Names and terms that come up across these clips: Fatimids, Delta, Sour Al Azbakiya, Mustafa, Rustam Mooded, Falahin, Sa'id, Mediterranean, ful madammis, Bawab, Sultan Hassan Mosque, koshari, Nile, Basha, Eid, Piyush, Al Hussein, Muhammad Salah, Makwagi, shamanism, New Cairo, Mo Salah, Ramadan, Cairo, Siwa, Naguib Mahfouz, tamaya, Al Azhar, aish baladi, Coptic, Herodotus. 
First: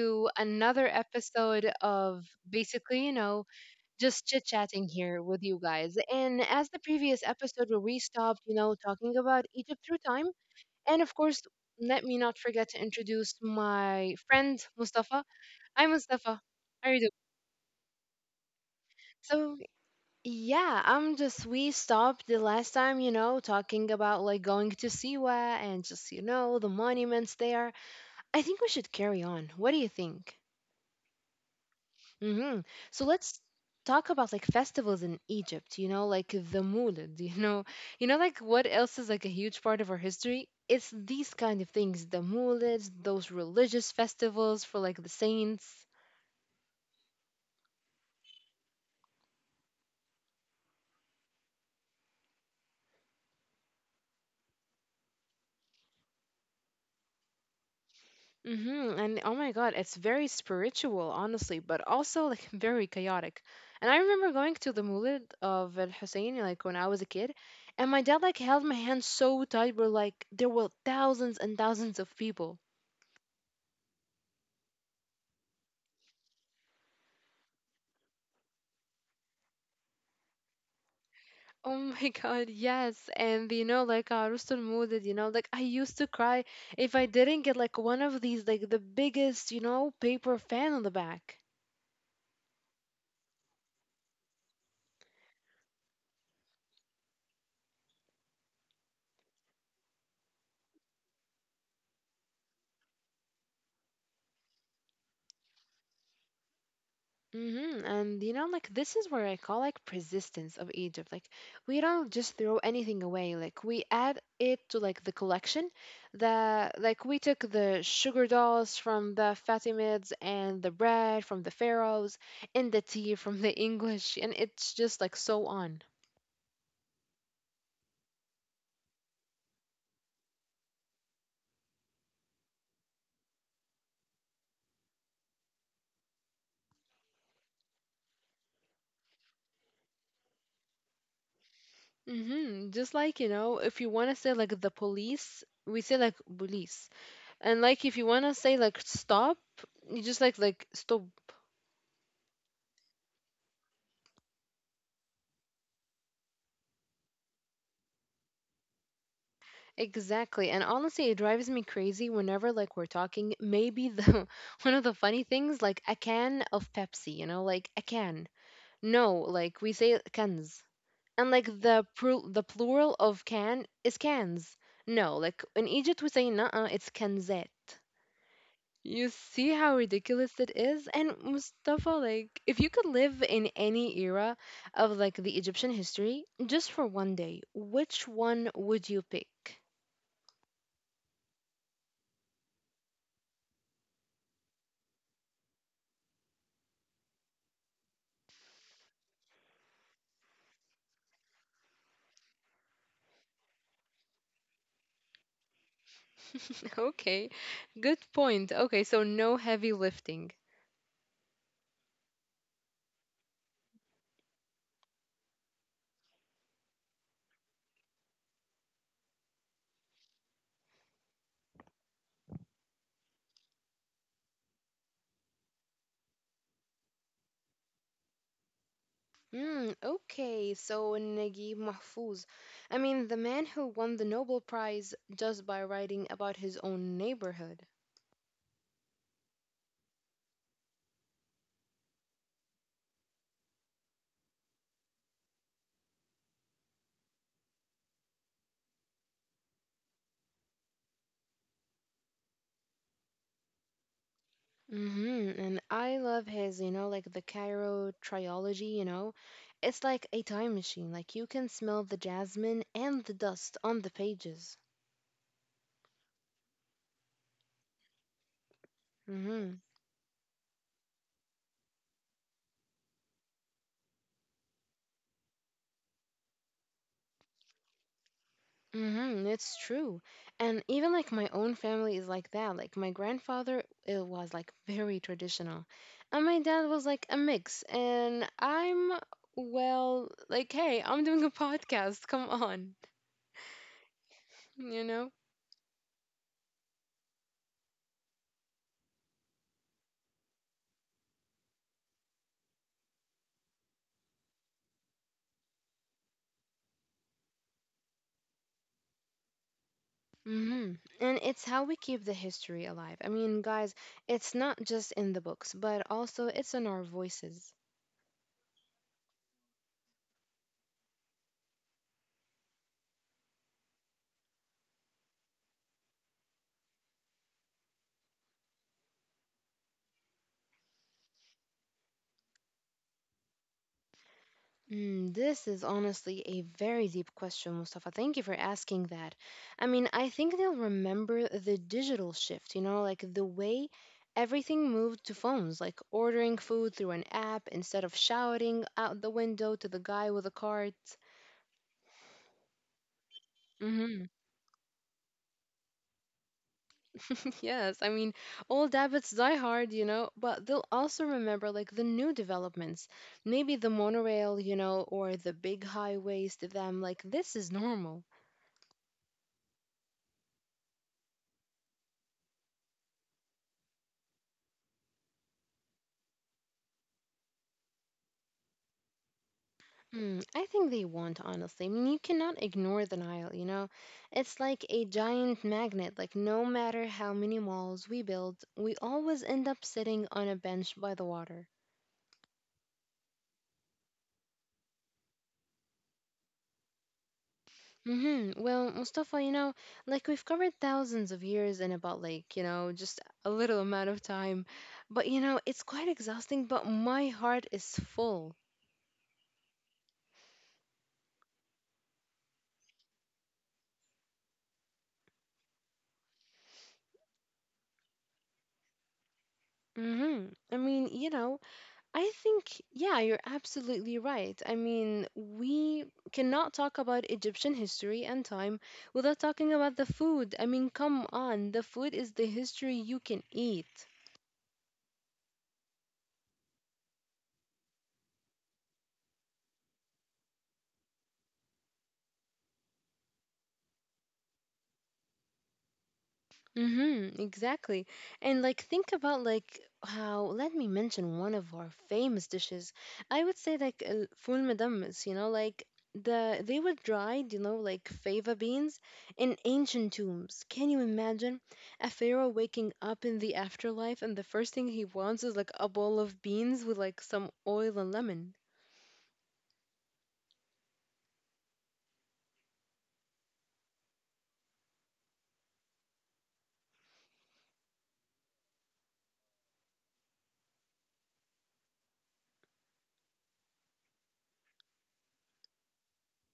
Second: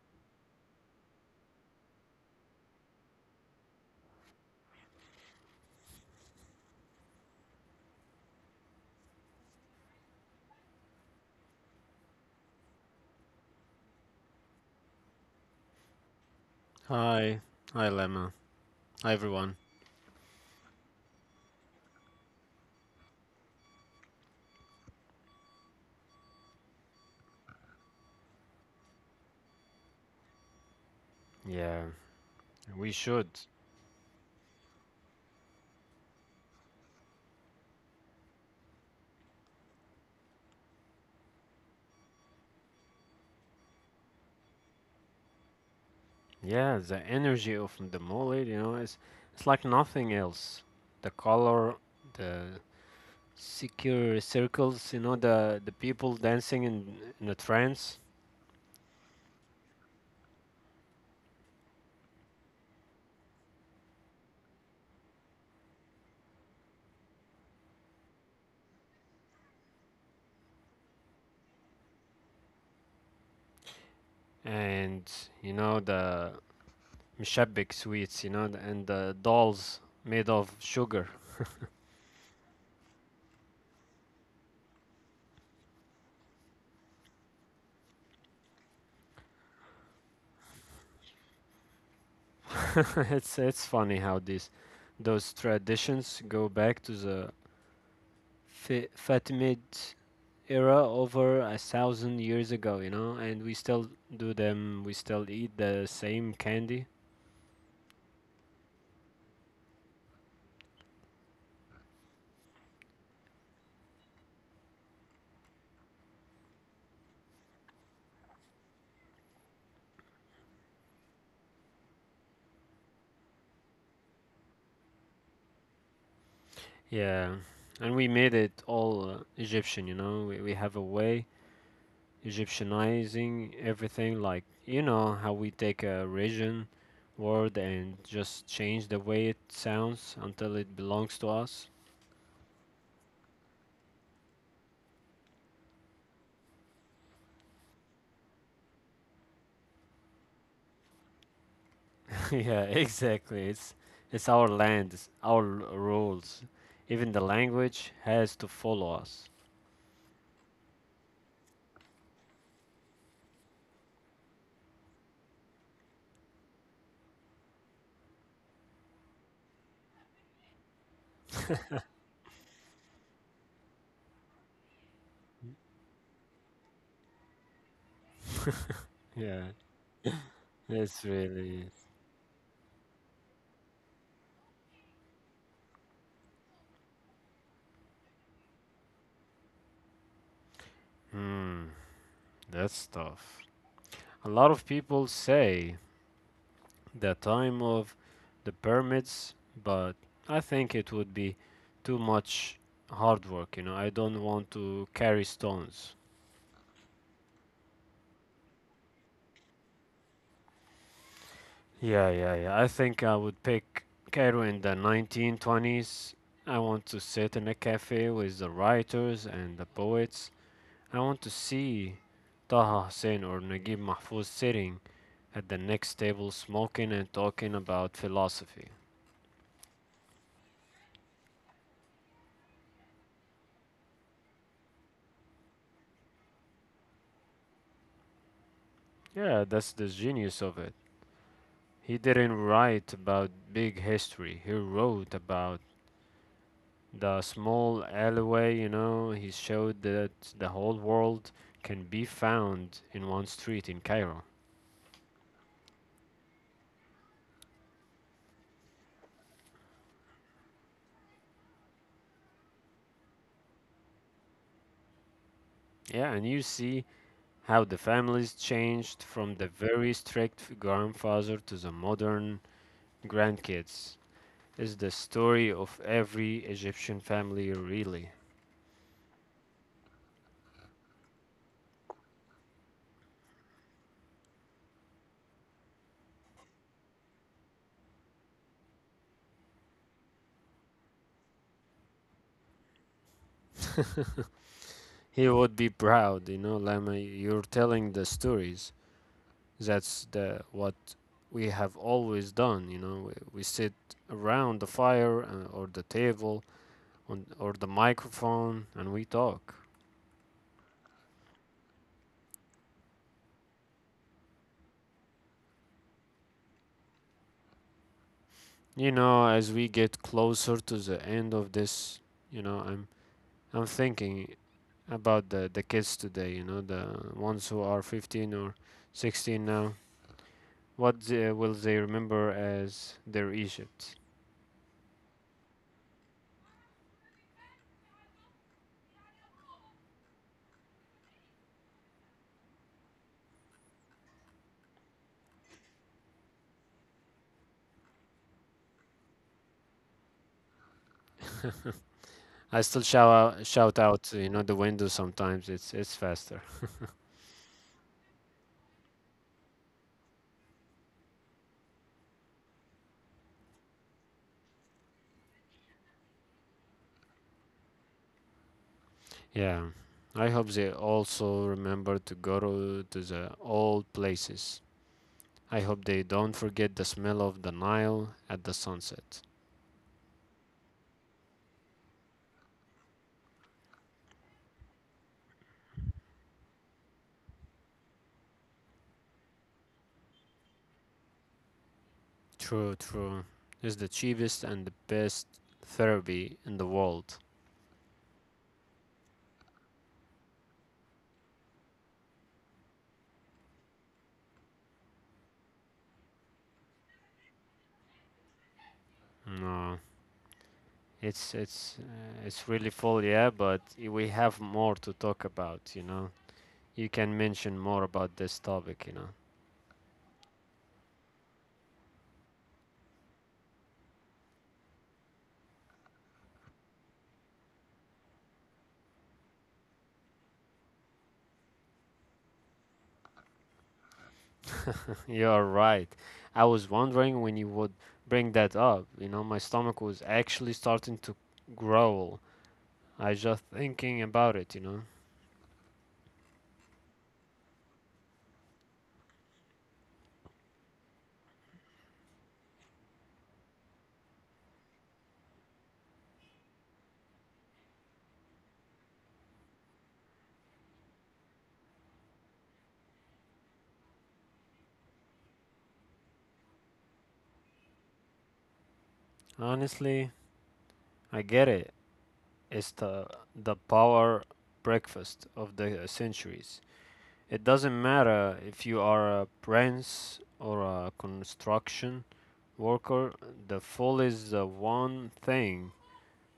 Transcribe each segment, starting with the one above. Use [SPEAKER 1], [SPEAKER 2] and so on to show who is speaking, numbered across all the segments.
[SPEAKER 1] to another episode of basically, you know, just chit chatting here with you guys. And as the previous episode where we stopped, talking about Egypt through time, and of course, let me not forget to introduce my friend Mustafa. Hi, Mustafa. How are you doing?
[SPEAKER 2] Hi, hi Lemma, hi everyone.
[SPEAKER 1] So, yeah, we stopped the last time, talking about like going to Siwa and just, the monuments there. I think we should carry on. What do you think?
[SPEAKER 2] Yeah,
[SPEAKER 1] hmm
[SPEAKER 2] we
[SPEAKER 1] So
[SPEAKER 2] should.
[SPEAKER 1] let's talk about like festivals in Egypt, you know, like the Moulid, You know like what else is like a huge part of our history? It's these kind of things, the Moulids, those religious festivals for like the saints.
[SPEAKER 2] Yeah, the energy of the mole, it's like nothing else. The color, the secure circles, the people dancing in a trance,
[SPEAKER 1] Mm-hmm. And oh my God, it's very spiritual, honestly, but also like very chaotic. And I remember going to the Moulid of Al Hussein like when I was a kid, and my dad like held my hand so tight, we're like there were thousands and thousands of people.
[SPEAKER 2] and you know the mushabik sweets, and the dolls made of sugar.
[SPEAKER 1] Oh my God, yes. And you know, like Rustam Mooded, you know, like I used to cry if I didn't get like one of these, like the biggest, you know, paper fan on the back.
[SPEAKER 2] It's funny how these those traditions go back to the Fatimid era over a thousand years ago, and we still do them. We still eat the same candy.
[SPEAKER 1] Mm-hmm. And you know, like this is where I call like persistence of Egypt. Like we don't just throw anything away. Like we add it to like the collection. The like we took the sugar dolls from the Fatimids and the bread from the pharaohs and the tea from the English, and it's just like so on.
[SPEAKER 2] Yeah, and we made it all Egyptian. We have a way Egyptianizing everything, like you know how we take a region word and just change the way it sounds until it belongs to us.
[SPEAKER 1] Mm-hmm. Just like, you know, if you want to say like the police, we say like police. And like if you want to say like stop, you just like stop.
[SPEAKER 2] yeah, exactly. It's our land, it's our rules. Even the language has to follow us.
[SPEAKER 1] Exactly. And honestly, it drives me crazy whenever like we're talking. Maybe the one of the funny things like a can of Pepsi, you know, like a can. No, like we say cans. And like the plural of can is cans. No, like in Egypt we say nah, it's kanzet. You
[SPEAKER 2] Yeah,
[SPEAKER 1] see how ridiculous it is?
[SPEAKER 2] it's
[SPEAKER 1] And
[SPEAKER 2] really.
[SPEAKER 1] Mustafa, like, if you could live in any era of like the Egyptian history just for one day, which one would you pick?
[SPEAKER 2] Hmm, that's tough. A lot of people say the time of the permits, but I think it would be too much hard work. I don't want to carry stones.
[SPEAKER 1] Okay, good point. Okay, so no heavy lifting.
[SPEAKER 2] Yeah, yeah, yeah. I think I would pick Cairo in the 1920s. I want to sit in a cafe with the writers and the poets. I want to see Taha Hussein or Naguib Mahfouz sitting at the next table smoking and talking about philosophy.
[SPEAKER 1] Hmm, okay, so Naguib Mahfouz. I mean, the man who won the Nobel Prize just by writing about his own neighborhood.
[SPEAKER 2] Yeah, that's the genius of it. He didn't write about big history. He wrote about the small alleyway. He showed that the whole world can be found in one street in Cairo.
[SPEAKER 1] And I love his, you know, like the Cairo trilogy, you know. It's like a time machine. Like you can smell the jasmine and the dust on the pages.
[SPEAKER 2] Yeah, and you see how the families changed from the
[SPEAKER 1] Mm-hmm.
[SPEAKER 2] very strict grandfather to the modern grandkids. It's the story of every Egyptian family, really.
[SPEAKER 1] Mm-hmm. It's true. And even like my own family is like that. Like my grandfather, it was like very traditional. And my dad was like a mix. Like, hey, I'm doing a podcast. Come on. You know?
[SPEAKER 2] He would be proud, Lama, you're telling the stories. That's the what we have always done. We sit around the fire or the table on, or the microphone and we talk.
[SPEAKER 1] hmm And it's how we keep the history alive. I mean, guys, it's not just in the books, but also it's in our voices.
[SPEAKER 2] As we get closer to the end of this, you know, I'm I'm thinking about the kids today, the ones who are 15 or 16 now. Will they remember as their Egypt?
[SPEAKER 1] Mm, this is honestly a very deep question, Mustafa. Thank you for asking that. I mean, I think they'll remember the digital shift, you know, like the way everything moved to phones, like ordering food through an app instead of shouting out the window to the guy with a cart.
[SPEAKER 2] I still shout out, shout
[SPEAKER 1] hmm
[SPEAKER 2] out, the window sometimes. It's faster.
[SPEAKER 1] Yes, I mean, old habits die hard, you know, but they'll also remember like the new developments. Maybe the monorail, you know, or the big highways to them, like this is normal.
[SPEAKER 2] Yeah. I hope they also remember to go to the old places. I hope they don't forget the smell of the Nile at the sunset.
[SPEAKER 1] Hmm, I think they want, honestly. I mean, you cannot ignore the Nile, you know? It's like a giant magnet. Like, no matter how many malls we build, we always end up sitting on a bench by the water.
[SPEAKER 2] True, true. It's the cheapest and the best therapy in the world.
[SPEAKER 1] Mm-hmm. Well, Mustafa, you know, like we've covered thousands of years in about like, you know, just a little amount of time. But, you know, it's quite exhausting, but my heart is full.
[SPEAKER 2] No, it's really full, yeah, but we have more to talk about, you know. You can mention more about this topic.
[SPEAKER 1] Mm-hmm. I mean, you know, I think, yeah, you're absolutely right. I mean, we cannot talk about Egyptian history and time without talking about the food. I mean, come on, the food is the history you can eat.
[SPEAKER 2] You're right. I was wondering when you would bring that up. My stomach was actually starting to growl. I just thinking about it.
[SPEAKER 1] Mm-hmm, exactly. And like think about like how let me mention one of our famous dishes. I would say like ful madammis, you know, like the they were dried, you know, like fava beans in ancient tombs. Can you imagine a pharaoh waking up in the afterlife and the first thing he wants is like a bowl of beans with like some oil and lemon?
[SPEAKER 2] Honestly, I get it. It's the power breakfast of the centuries. It doesn't matter if you are a prince or a construction worker, the fall is the one thing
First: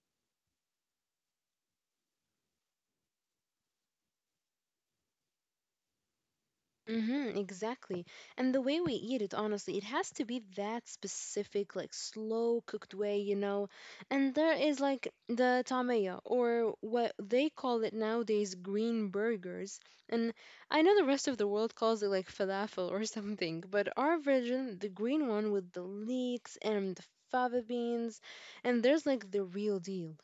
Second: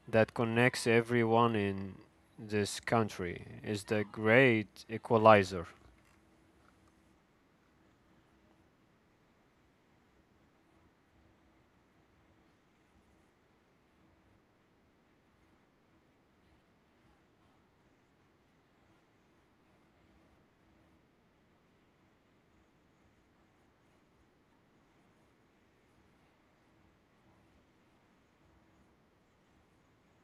[SPEAKER 2] that connects everyone in this country. It's the great equalizer.
[SPEAKER 1] Mm-hmm, exactly. And the way we eat it, honestly, it has to be that specific, like slow cooked way, you know. And there is like the tamaya, or what they call it nowadays, green burgers. And I know the rest of the world calls it like falafel or something, but our version, the green one with the leeks and the fava beans, and there's like the real deal.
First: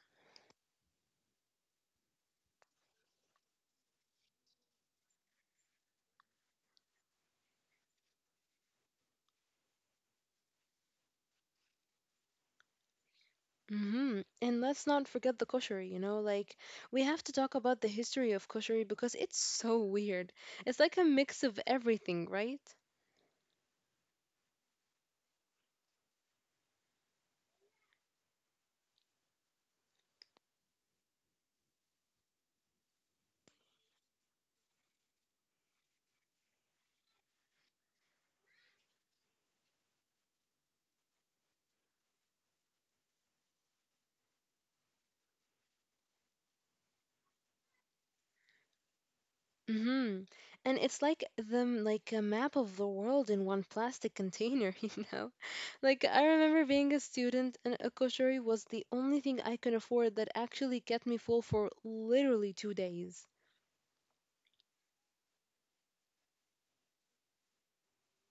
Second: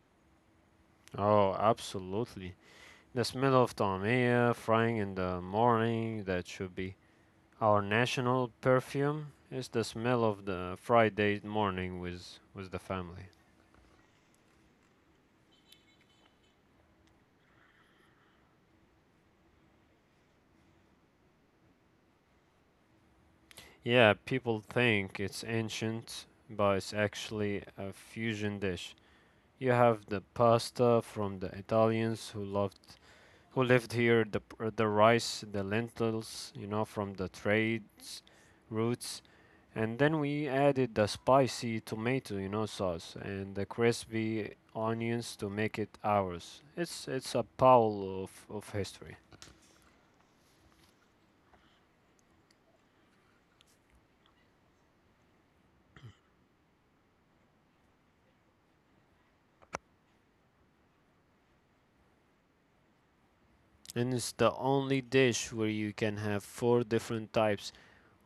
[SPEAKER 2] Oh, absolutely. The smell of tomia frying in the morning, that should be our national perfume. It's the smell of the Friday morning with the family.
[SPEAKER 1] Mm-hmm. And let's not forget the koshari, you know, like we have to talk about the history of koshari because it's so weird. It's like a mix of everything, right?
[SPEAKER 2] Yeah, people think it's ancient, but it's actually a fusion dish. You have the pasta from the Italians who lived here, the rice, the lentils, from the trades routes, and then we added the spicy tomato sauce and the crispy onions to make it ours. It's a pile of history,
[SPEAKER 1] Mm-hmm. And it's like them like a map of the world in one plastic container, you know? Like I remember being a student and a koshari was the only thing I can afford that actually kept me full for literally 2 days.
[SPEAKER 2] and it's the only dish where you can have four different types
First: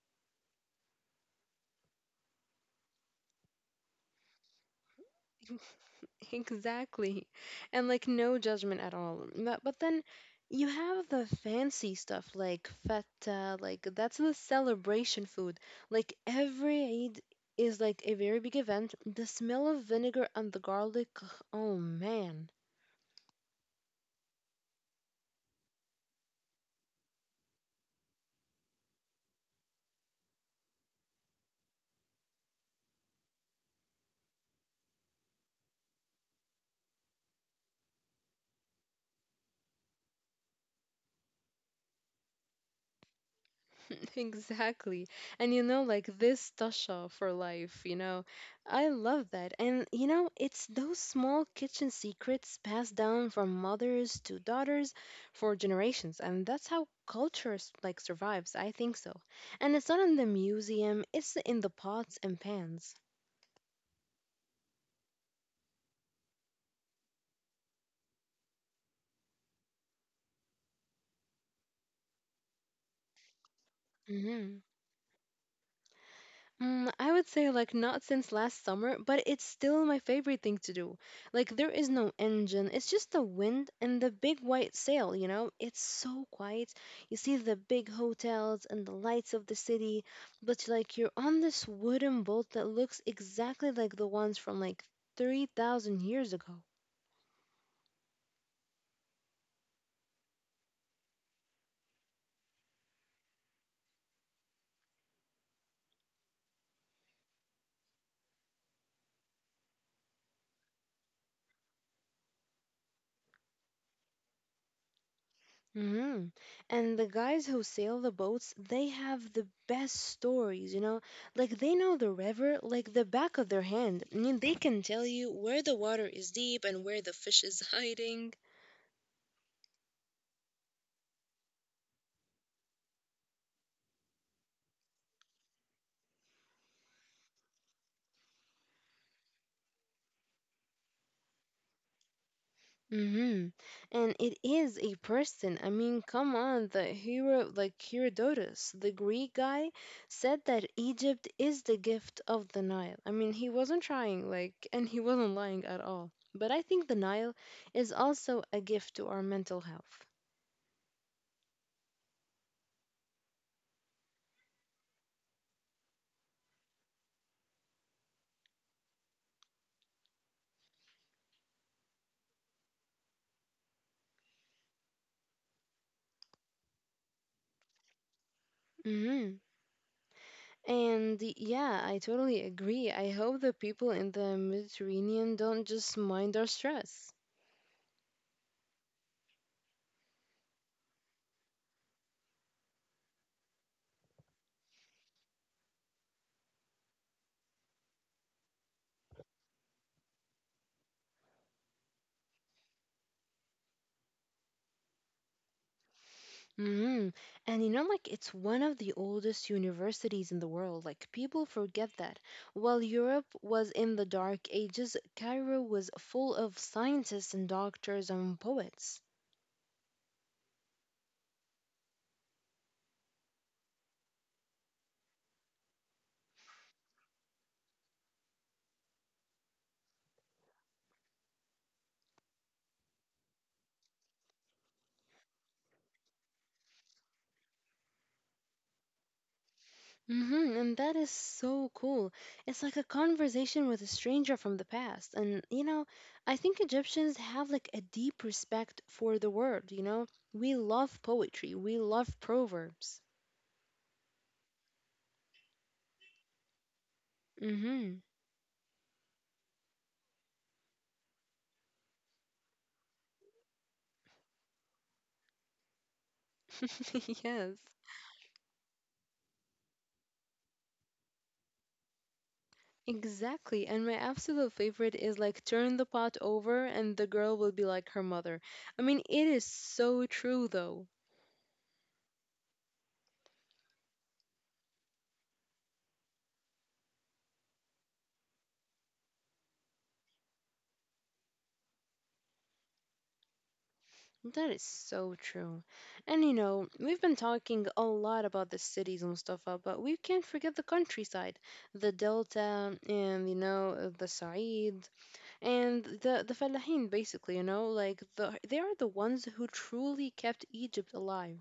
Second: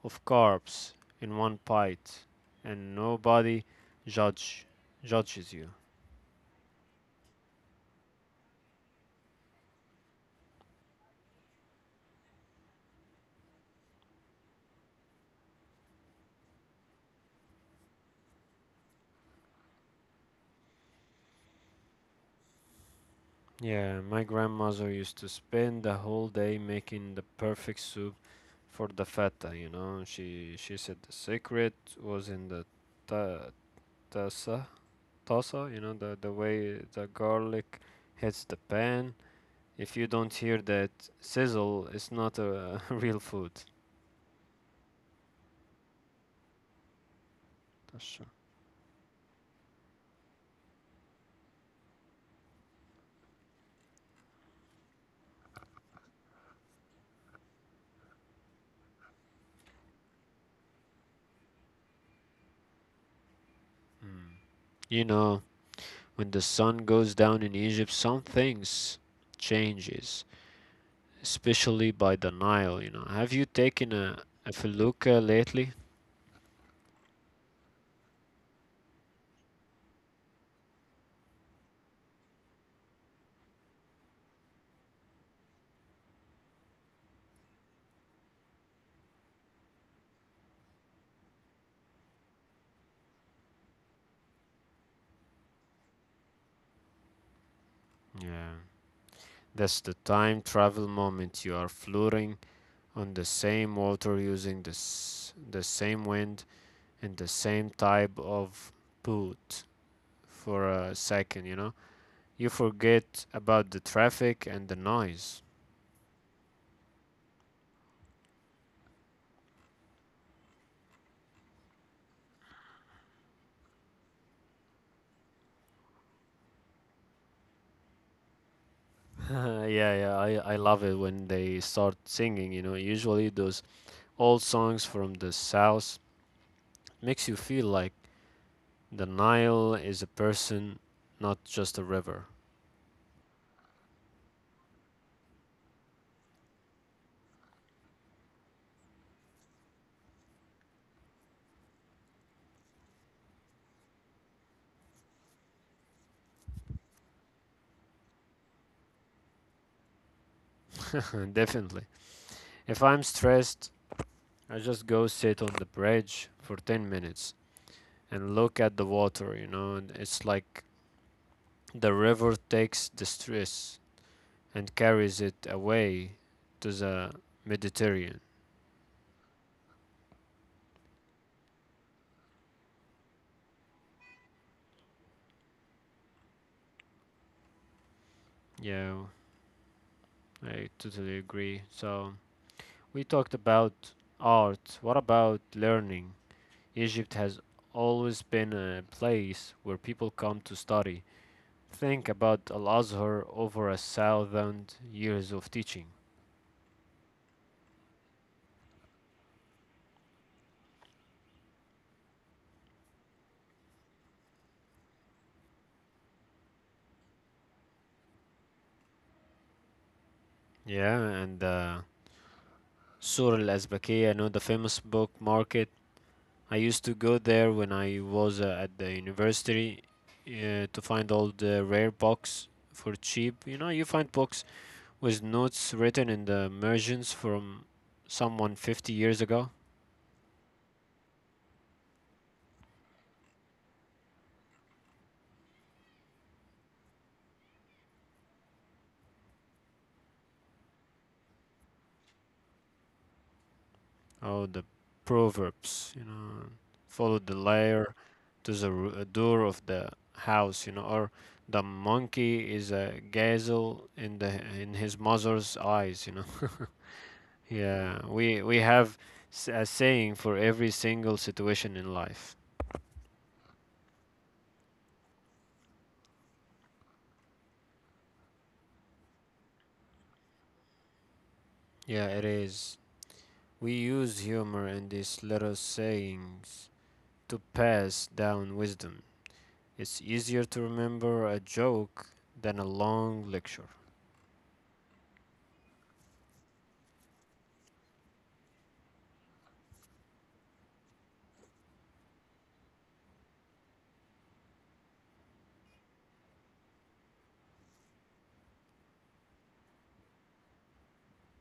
[SPEAKER 2] of carbs in one bite, and nobody judge judges you.
[SPEAKER 1] Exactly. And like no judgment at all. But then you have the fancy stuff like feta, like that's the celebration food. Like every Eid is like a very big event. The smell of vinegar and the garlic, oh man.
[SPEAKER 2] Yeah, my grandmother used to spend the whole day making the perfect soup for the feta. She said the secret was in the ta tasa, tasa, the way the garlic hits the pan. If you don't hear that sizzle, it's not a real food.
[SPEAKER 1] Exactly. And you know, like this Tasha for life, you
[SPEAKER 2] That's true.
[SPEAKER 1] know, I love that. And you know, it's those small kitchen secrets passed down from mothers to daughters for generations. And that's how culture like survives. I think so. And it's not in the museum, it's in the pots and pans.
[SPEAKER 2] Mm. You know, when the sun goes down in Egypt, some things changes. Especially by the Nile. Have you taken a
[SPEAKER 1] Mm-hmm.
[SPEAKER 2] felucca lately?
[SPEAKER 1] Mm, I would say like not since last summer, but it's still my favorite thing to do. Like there is no engine. It's just the wind and the big white sail, you know? It's so quiet. You see the big hotels and the lights of the city, but like you're on this wooden boat that looks exactly like the ones from like 3,000 years ago.
[SPEAKER 2] Yeah. That's the time travel moment. You are floating on the same water using the same wind and the same type of boat for a second, you know. You forget about the traffic and the noise.
[SPEAKER 1] hmm And the guys who sail the boats, they have the best stories, you know? Like they know the river like the back of their hand. I mean, they can tell you where the water is deep and where the fish is hiding.
[SPEAKER 2] yeah, yeah, I love it when they start singing, Usually those old songs from the South makes you feel like the Nile is a person, not just a river.
[SPEAKER 1] Mm-hmm. And it is a person. I mean, come on, the hero, like Herodotus, the Greek guy, said that Egypt is the gift of the Nile. I mean, he wasn't trying, like, and he wasn't lying at all. But I think the Nile is also a gift to our mental health.
[SPEAKER 2] Definitely. If I'm stressed, I just go sit on the bridge for 10 minutes and look at the water, and it's like the river takes the stress and carries it away to the Mediterranean.
[SPEAKER 1] Mm-hmm. And yeah, I totally agree. I hope the people in the Mediterranean don't just mind our stress.
[SPEAKER 2] Yeah, I totally agree. So, we talked about art. What about learning? Egypt has always been a place where people come to study. Think about Al Azhar over a thousand years of teaching.
[SPEAKER 1] hmm And you know, like it's one of the oldest universities in the world. Like people forget that. While Europe was in the Dark Ages, Cairo was full of scientists and doctors and poets.
[SPEAKER 2] Yeah, and Sur Al Azbakiya, I know the famous book market. I used to go there when I was at the university to find all the rare books for cheap. You find books with notes written in the margins from someone 50 years ago.
[SPEAKER 1] And that is so cool. It's like a conversation with a stranger from the past. And you know, I think Egyptians have like a deep respect for the word, you know? We love poetry, we love proverbs.
[SPEAKER 2] Oh, the proverbs, follow the liar
[SPEAKER 1] hmm
[SPEAKER 2] to the door of the house, or the monkey is a gazelle in his mother's eyes.
[SPEAKER 1] yes.
[SPEAKER 2] Yeah, we have a saying for every single situation in life.
[SPEAKER 1] Exactly. And my absolute favorite is like turn the pot over and the girl will be like her mother. I mean, it is so true though.
[SPEAKER 2] Yeah, it is. We use humor and these little sayings to pass down wisdom. It's easier to remember a joke than a long lecture.
[SPEAKER 1] That is so true. And you know, we've been talking a lot about the cities, Mustafa, but we can't forget the countryside, the delta and you know, the Sa'id and the Falahin basically, you know, like the they are the ones who truly kept Egypt alive.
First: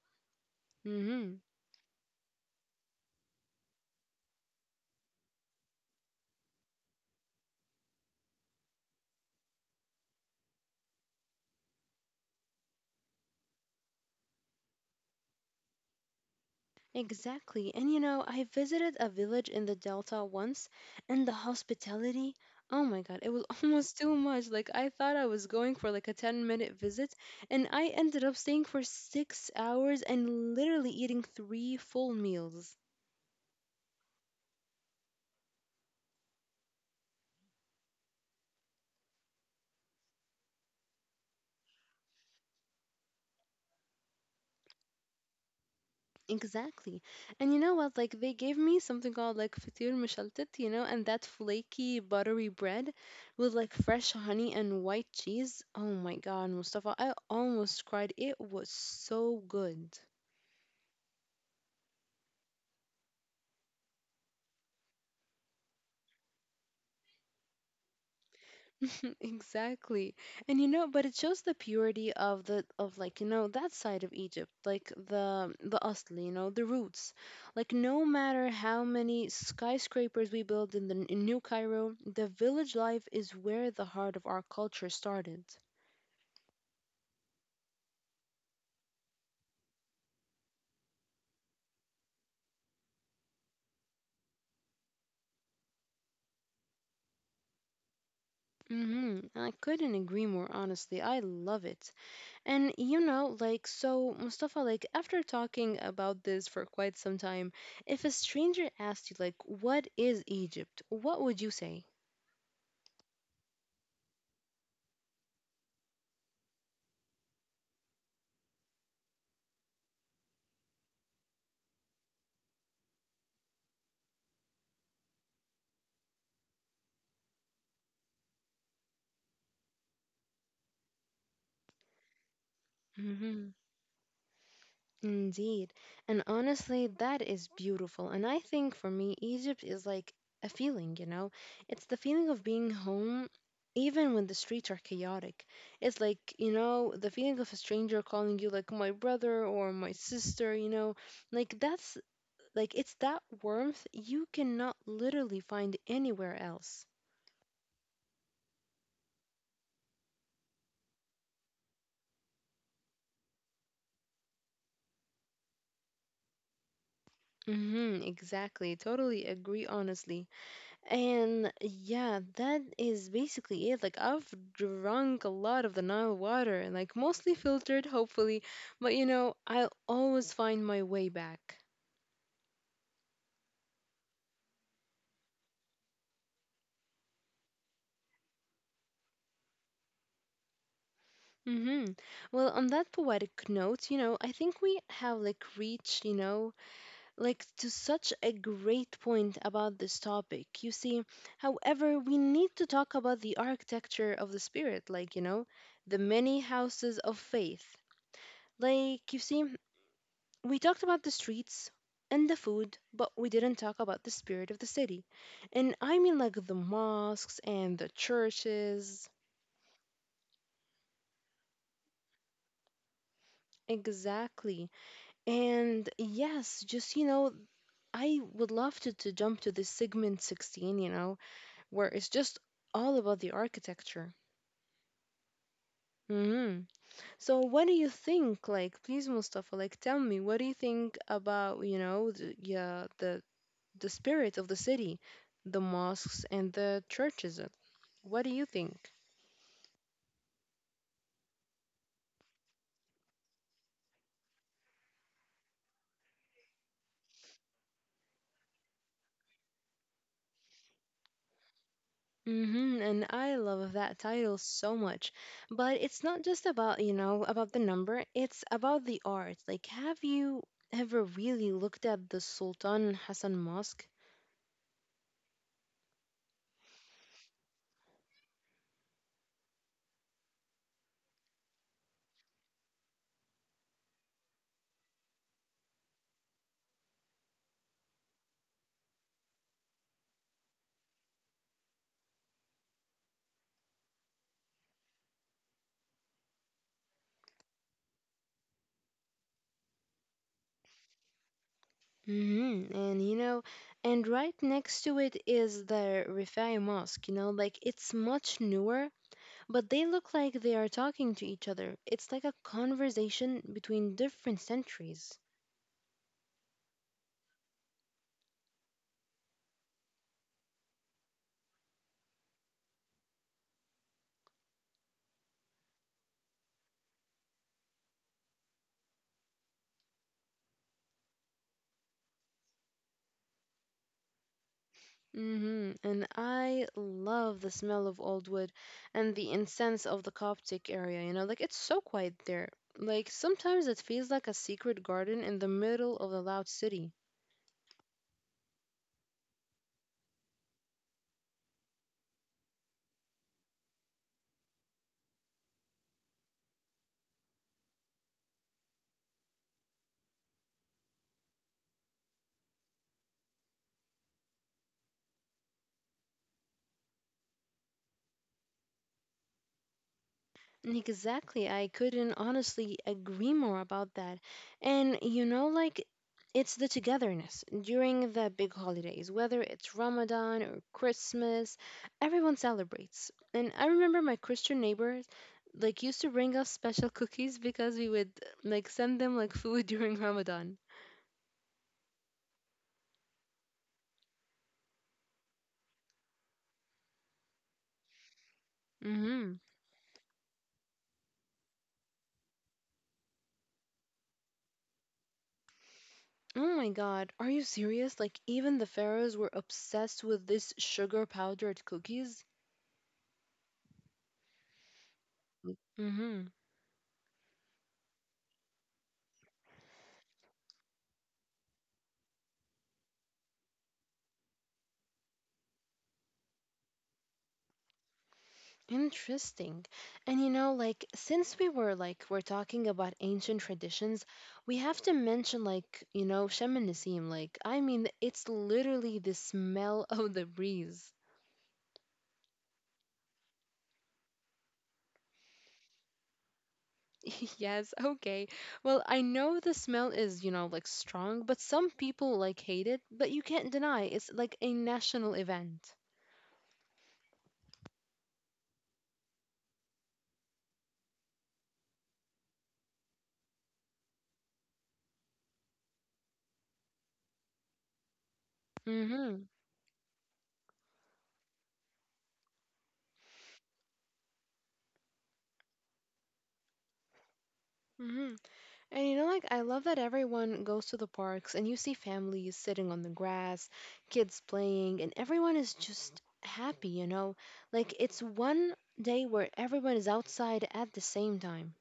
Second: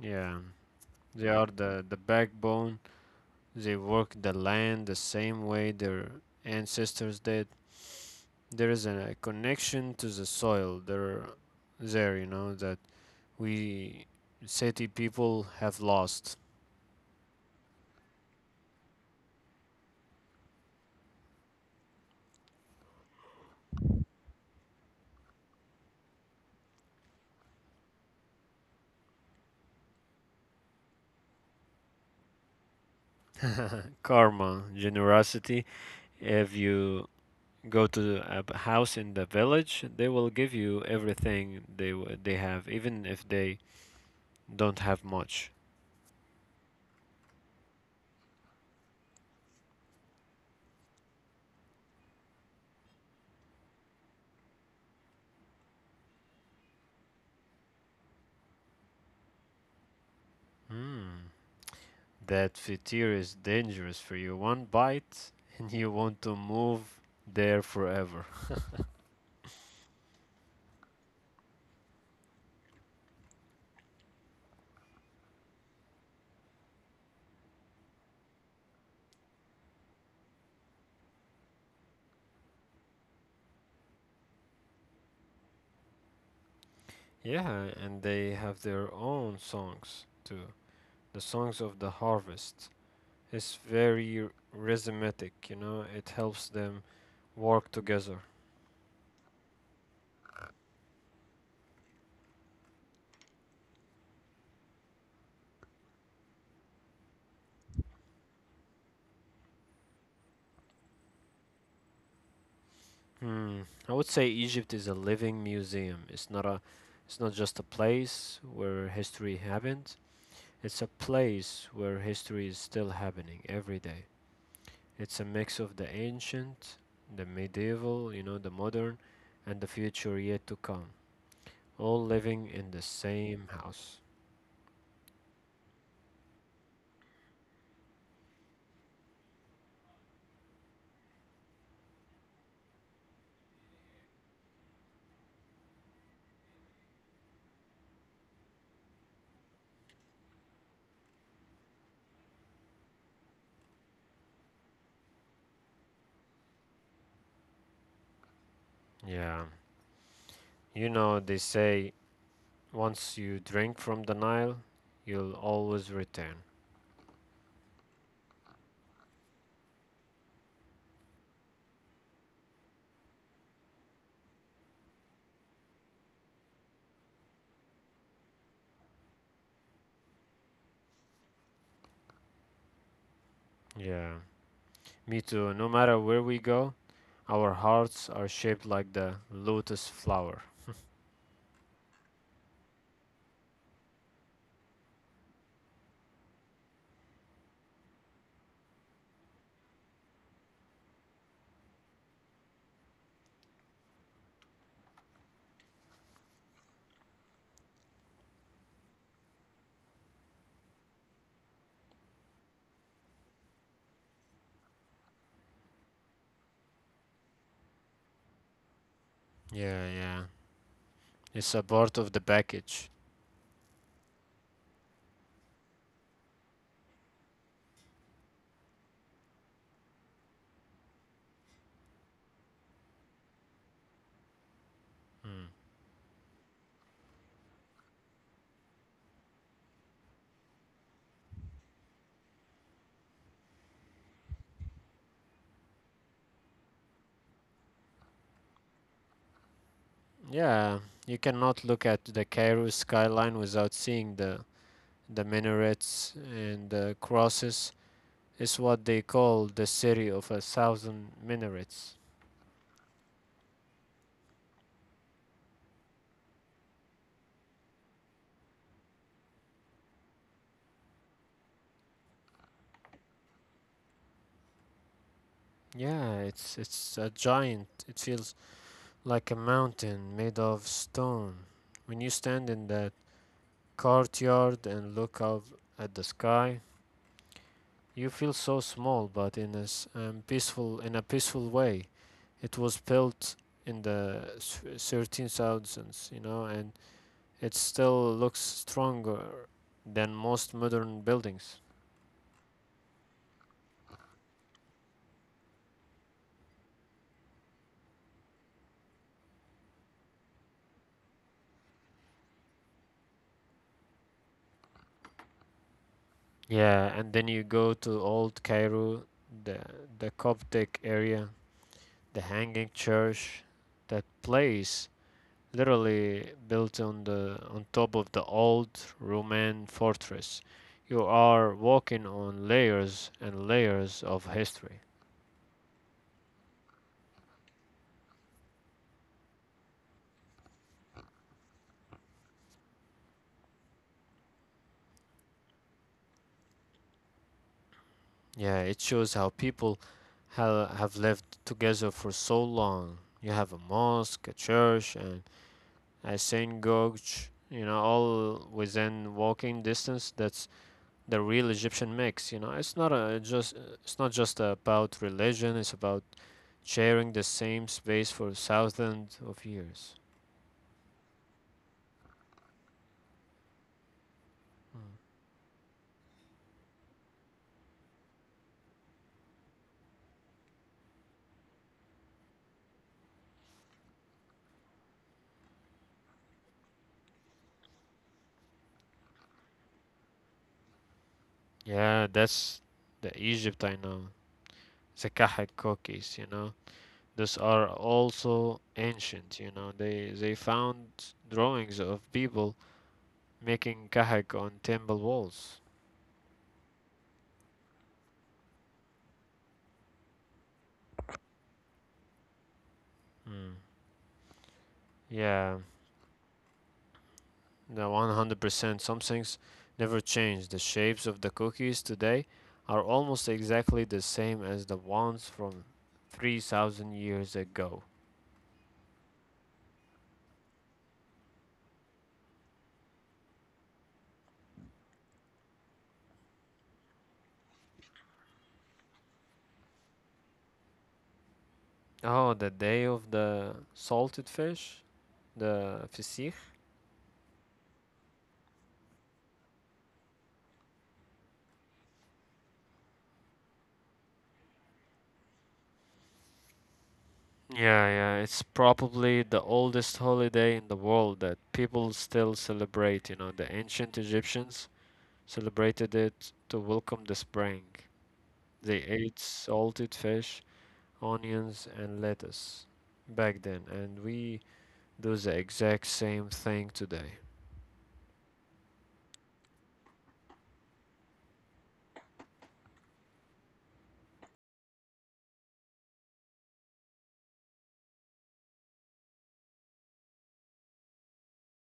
[SPEAKER 2] Yeah. They
[SPEAKER 1] Mhm.
[SPEAKER 2] are the backbone. They work the land the same way their ancestors did. There is a connection to the soil there, that we city people have lost.
[SPEAKER 1] Exactly. And you know, I visited a village in the Delta once, and the hospitality, oh my God, it was almost too much. Like, I thought I was going for like a 10-minute visit, and I ended up staying for 6 hours and literally eating 3 full meals.
[SPEAKER 2] Karma, generosity. If you go to a house in the village, they will give you everything they have, even if they don't have much.
[SPEAKER 1] Exactly. And you know what? Like, they gave me something called like فطير مشلتت, you know, and that flaky, buttery bread with like fresh honey and white cheese. Oh my God, Mustafa, I almost cried. It was so good.
[SPEAKER 2] Hmm. That fatir is dangerous for you. One bite and you want to move there forever.
[SPEAKER 1] Exactly. And you know, but it shows the purity of the of like, you know, that side of Egypt, like the asli, you know, the roots. Like no matter how many skyscrapers we build in the in New Cairo, the village life is where the heart of our culture started.
[SPEAKER 2] yeah, and they have their own songs too. The songs of the harvest is very rhythmic, it helps them work together.
[SPEAKER 1] Mm-hmm. I couldn't agree more, honestly. I love it. And so Mustafa, after talking about this for quite some time, if a stranger asked you, what is Egypt, what would you say?
[SPEAKER 2] Hmm. I would say Egypt is a living museum. It's not just a place where history happened. It's a place where history is still happening every day. It's a mix of the ancient, the medieval, the modern, and the future yet to come, all living in the same
[SPEAKER 1] Hmm
[SPEAKER 2] house.
[SPEAKER 1] Indeed. And honestly, that is beautiful. And I think for me, Egypt is like a feeling, you know? It's the feeling of being home, even when the streets are chaotic. It's the feeling of a stranger calling you like my brother or my sister, you know? Like, that's it's that warmth you cannot literally find anywhere else.
[SPEAKER 2] Yeah. They say once you drink from the Nile, you'll always return.
[SPEAKER 1] Mm-hmm, exactly. Totally agree, honestly. And yeah, that is basically it. Like I've drunk a lot of the Nile water and like mostly filtered, hopefully, but you know, I'll always find my way back.
[SPEAKER 2] Yeah. Me too. No matter where we go, our hearts are shaped like the lotus flower.
[SPEAKER 1] Mm-hmm. Well, on that poetic note, I think we have like reached to such a great point about this topic. You see, however, we need to talk about the architecture of the spirit, the many houses of faith. Like, you see, we talked about the streets and the food, but we didn't talk about the spirit of the city. And I mean, like the mosques and the churches.
[SPEAKER 2] Yeah, yeah. It's a part of the package.
[SPEAKER 1] Exactly. And yes, I would love to jump to this segment 16, you know, where it's just all about the architecture.
[SPEAKER 2] Mm.
[SPEAKER 1] Hmm So, what do you think? Please, Mustafa, tell me, what do you think about the spirit of the city, the mosques and the churches. What do you think?
[SPEAKER 2] Yeah, you cannot look at the Cairo skyline without seeing the minarets and the crosses. Is what they call the city of a thousand minarets.
[SPEAKER 1] Mm-hmm, and I love that title so much. But it's not just about the number, it's about the art. Like, have you ever really looked at the Sultan Hassan Mosque?
[SPEAKER 2] Yeah, it's a giant. It feels like a mountain made of stone. When you stand in that courtyard and look out at the sky, you feel so small, but in a peaceful way. It was built in the 13th, and it still looks stronger than most modern buildings.
[SPEAKER 1] Mm-hmm, and you know, and right next to it is the Rifai Mosque, you know, like it's much newer, but they look like they are talking to each other. It's like a conversation between different centuries.
[SPEAKER 2] Yeah, and then you go to Old Cairo, the the Coptic area, the Hanging Church, that place literally built on top of the old Roman fortress. You are walking on layers and layers of history.
[SPEAKER 1] Hmm And I love the smell of old wood and the incense of the Coptic area, you know, like it's so quiet there. Like sometimes it feels like a secret garden in the middle of a loud city.
[SPEAKER 2] Yeah, it shows how people have lived together for so long. You have a mosque, a church, and synagogue, all within walking distance. That's the real Egyptian mix. It's not just about religion. It's about sharing the same space for thousands of years.
[SPEAKER 1] Exactly. I couldn't honestly agree more about that. And it's the togetherness during the big holidays, whether it's Ramadan or Christmas, everyone celebrates. And I remember my Christian neighbors like used to bring us special cookies because we would like send them like food during Ramadan.
[SPEAKER 2] Yeah, that's the Egypt I know. Zakahak cookies. These are also
[SPEAKER 1] Mm-hmm.
[SPEAKER 2] ancient. They found drawings of people making kahak on temple walls.
[SPEAKER 1] Oh my God, are you serious? Like even the pharaohs were obsessed with this sugar powdered cookies?
[SPEAKER 2] Mm. Yeah,
[SPEAKER 1] Mm-hmm.
[SPEAKER 2] yeah, 100%. Some things never change. The shapes of the cookies today are almost exactly the same as the ones from 3,000 years ago.
[SPEAKER 1] Interesting. And you know, like, since we were like, we're talking about ancient traditions, we have to mention, shamanism. Like, I mean, it's literally the smell of the breeze.
[SPEAKER 2] Oh, the day of the salted fish, the fisich.
[SPEAKER 1] Yes, okay. Well, I know the smell is, you know, like strong, but some people like hate it, but you can't deny it's like a national event.
[SPEAKER 2] Yeah, yeah, it's probably the oldest holiday in the world that people still celebrate. The ancient Egyptians celebrated it to welcome the spring. They ate
[SPEAKER 1] Mm-hmm.
[SPEAKER 2] salted fish onions and lettuce back then and we do the exact same thing today.
[SPEAKER 1] Mm-hmm. And I love that everyone goes to the parks and you see families sitting on the grass, kids playing, and everyone is just happy, you know? Like, it's one day where everyone is outside at the same time.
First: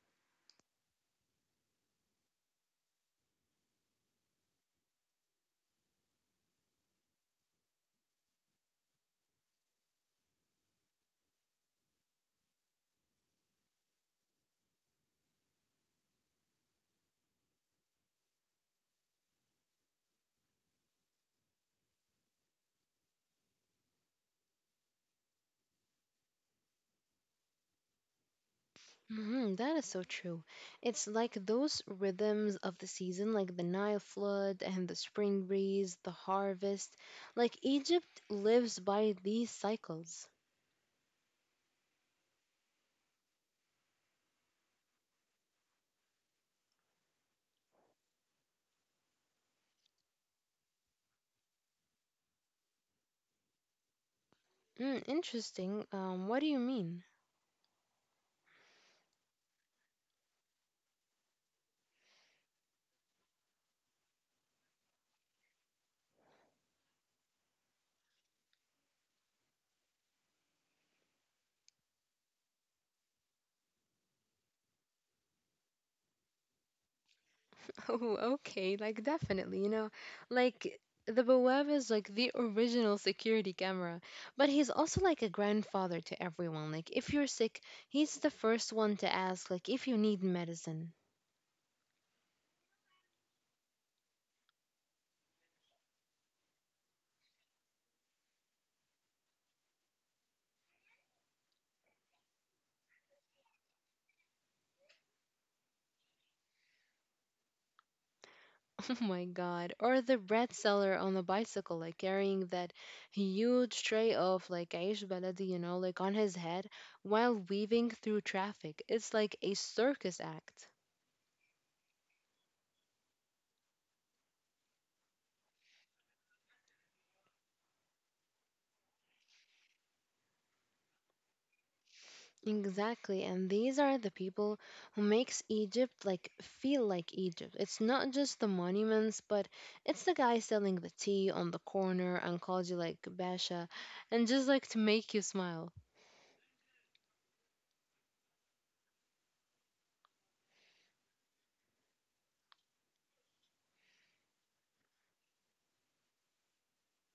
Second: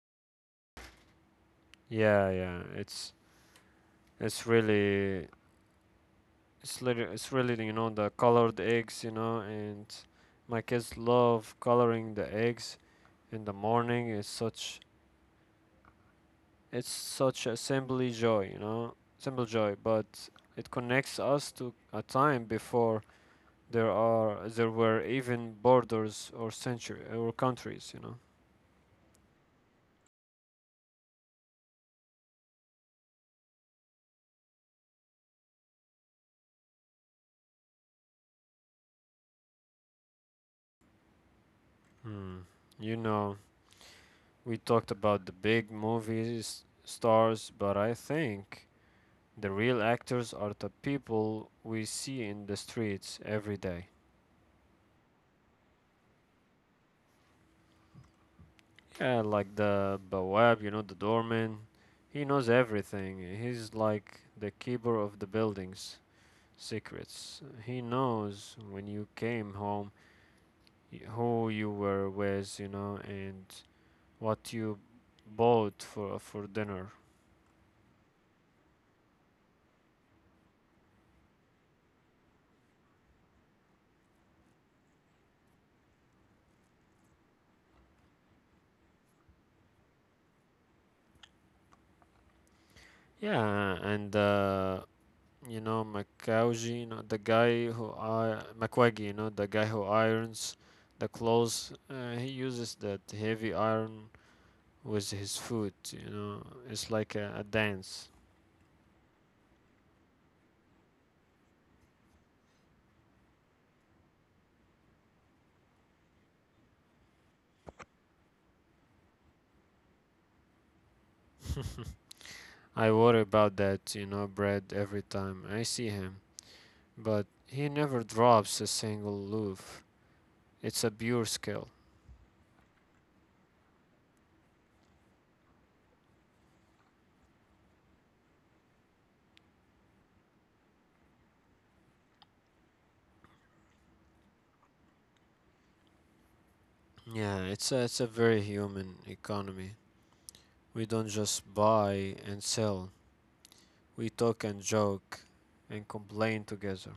[SPEAKER 2] Yeah, yeah, it's really it's really the colored eggs and my kids love coloring the eggs in the morning. It's such a simply joy you know simple joy, but it connects us to a time before there were even borders or century or countries.
[SPEAKER 1] Mhm, that is so true. It's like those rhythms of the season, like the Nile flood and the spring breeze, the harvest. Like, Egypt lives by these cycles.
[SPEAKER 2] Hmm. you know We talked about the big movie stars, but I think the real actors are the people we see in the streets every day.
[SPEAKER 1] Mm, interesting. What do you mean?
[SPEAKER 2] Yeah, like the Bawab, the doorman. He knows everything. He's like the keeper of the building's secrets. He knows when you came home, who you were with, and what you bought for dinner.
[SPEAKER 1] Oh, okay. Definitely, like the Bawab is like the original security camera, but he's also like a grandfather to everyone. Like, if you're sick, he's the first one to ask, if you need medicine.
[SPEAKER 2] Yeah, and Makauji, you know, the guy who I Makwagi, the guy who irons the clothes, he uses that heavy iron with his foot. It's like a dance.
[SPEAKER 1] Oh my God. Or the bread seller on the bicycle, like carrying that huge tray of like aish baladi, you know, like on his head while weaving through traffic. It's like a circus act.
[SPEAKER 2] I worry about that, Brad every time I see him, but he never drops a single loaf. It's a pure skill.
[SPEAKER 1] Exactly, and these are the people who makes Egypt like feel like Egypt. It's not just the monuments, but it's the guy selling the tea on the corner and calls you like Basha, and just like to make you smile.
[SPEAKER 2] Yeah, it's a very human economy. We don't just buy and sell. We talk and joke and complain together.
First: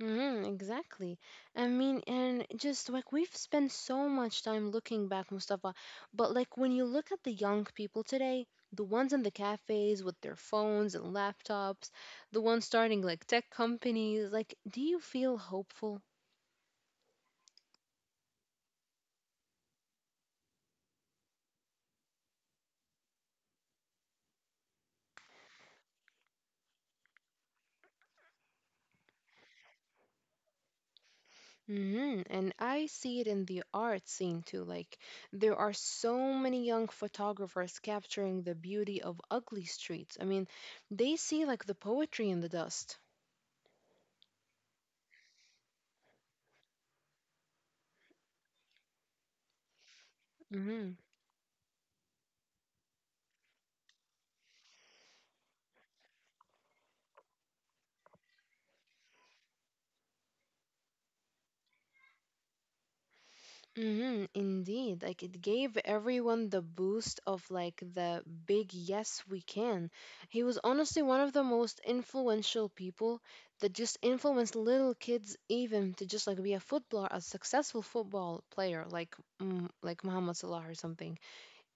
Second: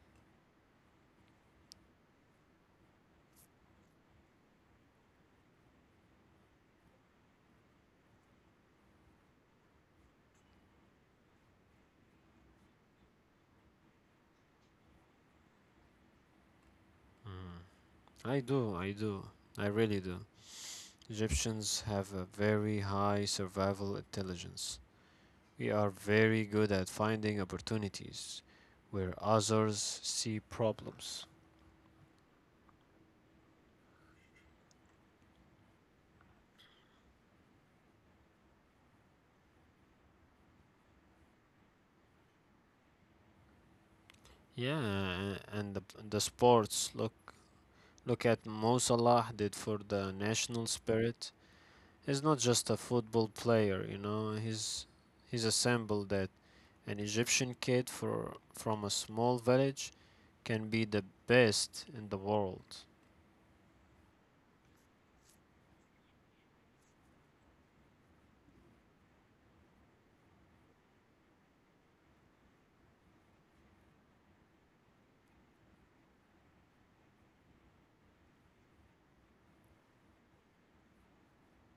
[SPEAKER 1] Hmm exactly. I mean, and just like we've spent so much time looking back, Mustafa, but like when you look at the young people today, the ones in the cafes with their phones and laptops, the ones starting like tech companies, like, do you feel hopeful?
[SPEAKER 2] Mm. I do, I do. I really do. Egyptians have a very high survival intelligence. We are very good at finding opportunities where others see problems.
[SPEAKER 1] Hmm And I see it in the art scene too. Like, there are so many young photographers capturing the beauty of ugly streets. I mean, they see like the poetry in the dust.
[SPEAKER 2] Yeah, and the sports look at Mo Salah did for the national
[SPEAKER 1] Hmm
[SPEAKER 2] spirit. He's not just a football player. He's a symbol that an Egyptian kid for from a small village can be the best in the world.
[SPEAKER 1] hmm Indeed. Like, it gave everyone the boost of like the big yes, we can. He was honestly one of the most influential people that just influenced little kids even to just like be a footballer, a successful football player like like Muhammad Salah or something.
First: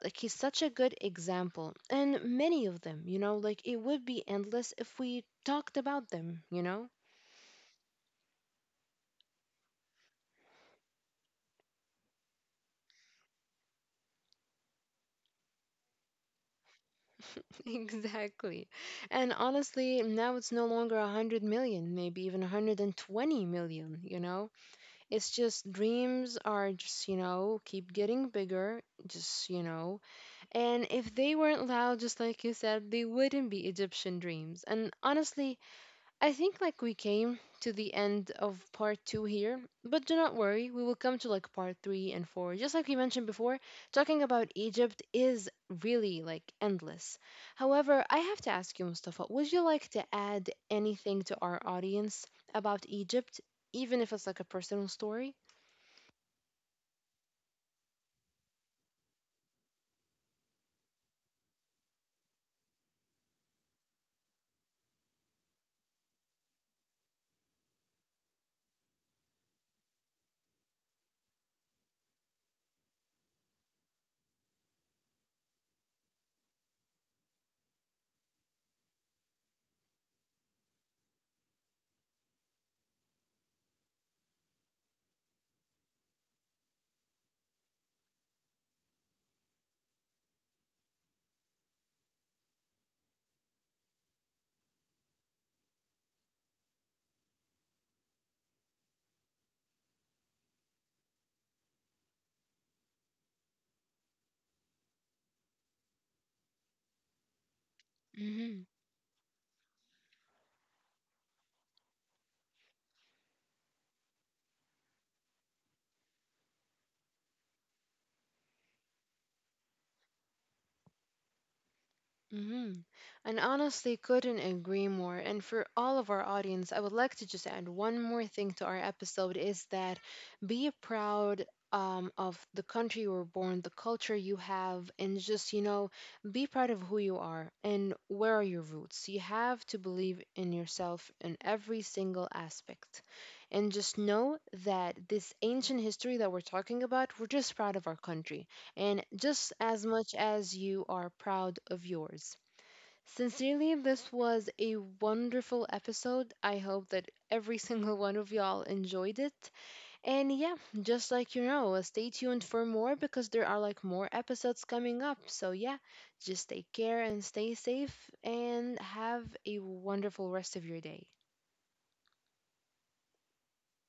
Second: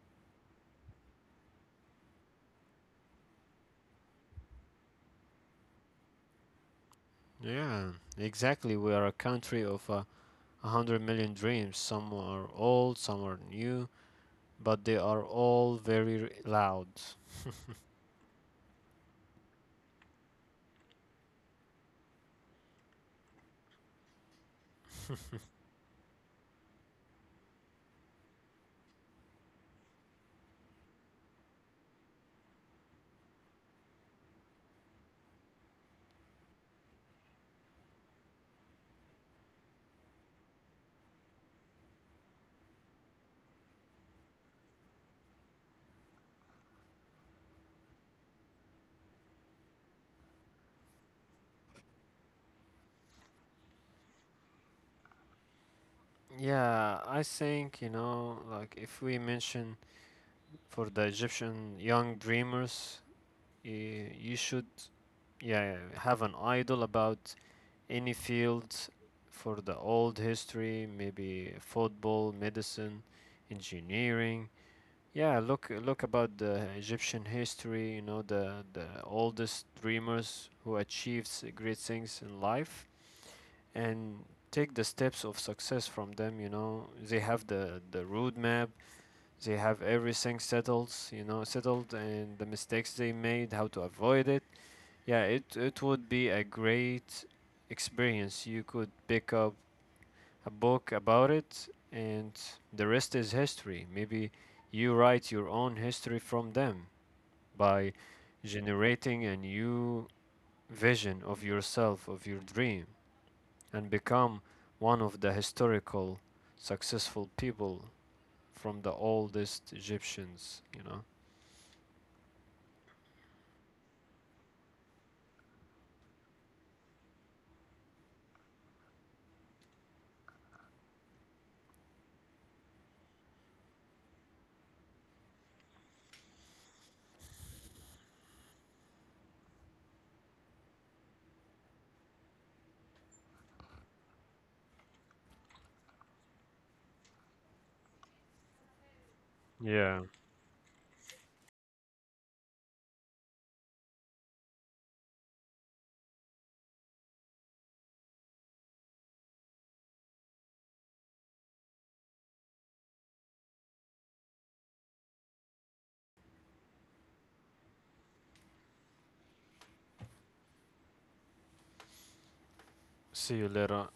[SPEAKER 1] Like he's such a good example, and many of them, you know, like it would be endless if we talked about them, you know?
[SPEAKER 2] Yeah, exactly. We are a country of 100 million dreams. Some are old, some are new, but they are all very loud.
[SPEAKER 1] Exactly. And honestly, now it's no longer 100 million, maybe even 120 million, you know? It's just dreams are keep getting bigger, just, you know. And if they weren't loud, just like you said, they wouldn't be Egyptian dreams. And honestly, I think like we came to the end of part two here, but do not worry, we will come to like part three and four. Just like we mentioned before, talking about Egypt is really like endless. However, I have to ask you, Mustafa, would you like to add anything to our audience about Egypt, even if it's like a personal story?
[SPEAKER 2] Yeah, I think, like if we mention for the Egyptian young dreamers, you should, yeah, have an idol about any field for the old history, maybe football, medicine, engineering. Yeah, look about the Egyptian history, the oldest dreamers who achieved great things in life and take the steps of success from them. They have the road map, they have everything settled and the mistakes they made, how to avoid it. Yeah, it would be a great experience you could pick up a book about it, and the rest is history. Maybe you write your own history from them by generating a new vision of yourself, of your dream, and become one of the historical successful people from the oldest Egyptians.
[SPEAKER 1] Mhm. And honestly, couldn't agree more. And for all of our audience, I would like to just add one more thing to our episode is that be proud of the country you were born, the culture you have, and be proud of who you are and where are your roots. You have to believe in yourself in every single aspect. And just know that this ancient history that we're talking about, we're just proud of our country and just as
[SPEAKER 2] Yeah.
[SPEAKER 1] much as you are proud of yours. Sincerely, this was a wonderful episode. I hope that every single one of y'all enjoyed it. And yeah, just like you know, stay tuned for more because there are like more episodes coming up. So yeah, just take care and stay safe and have a wonderful rest of your day.
[SPEAKER 2] See you later.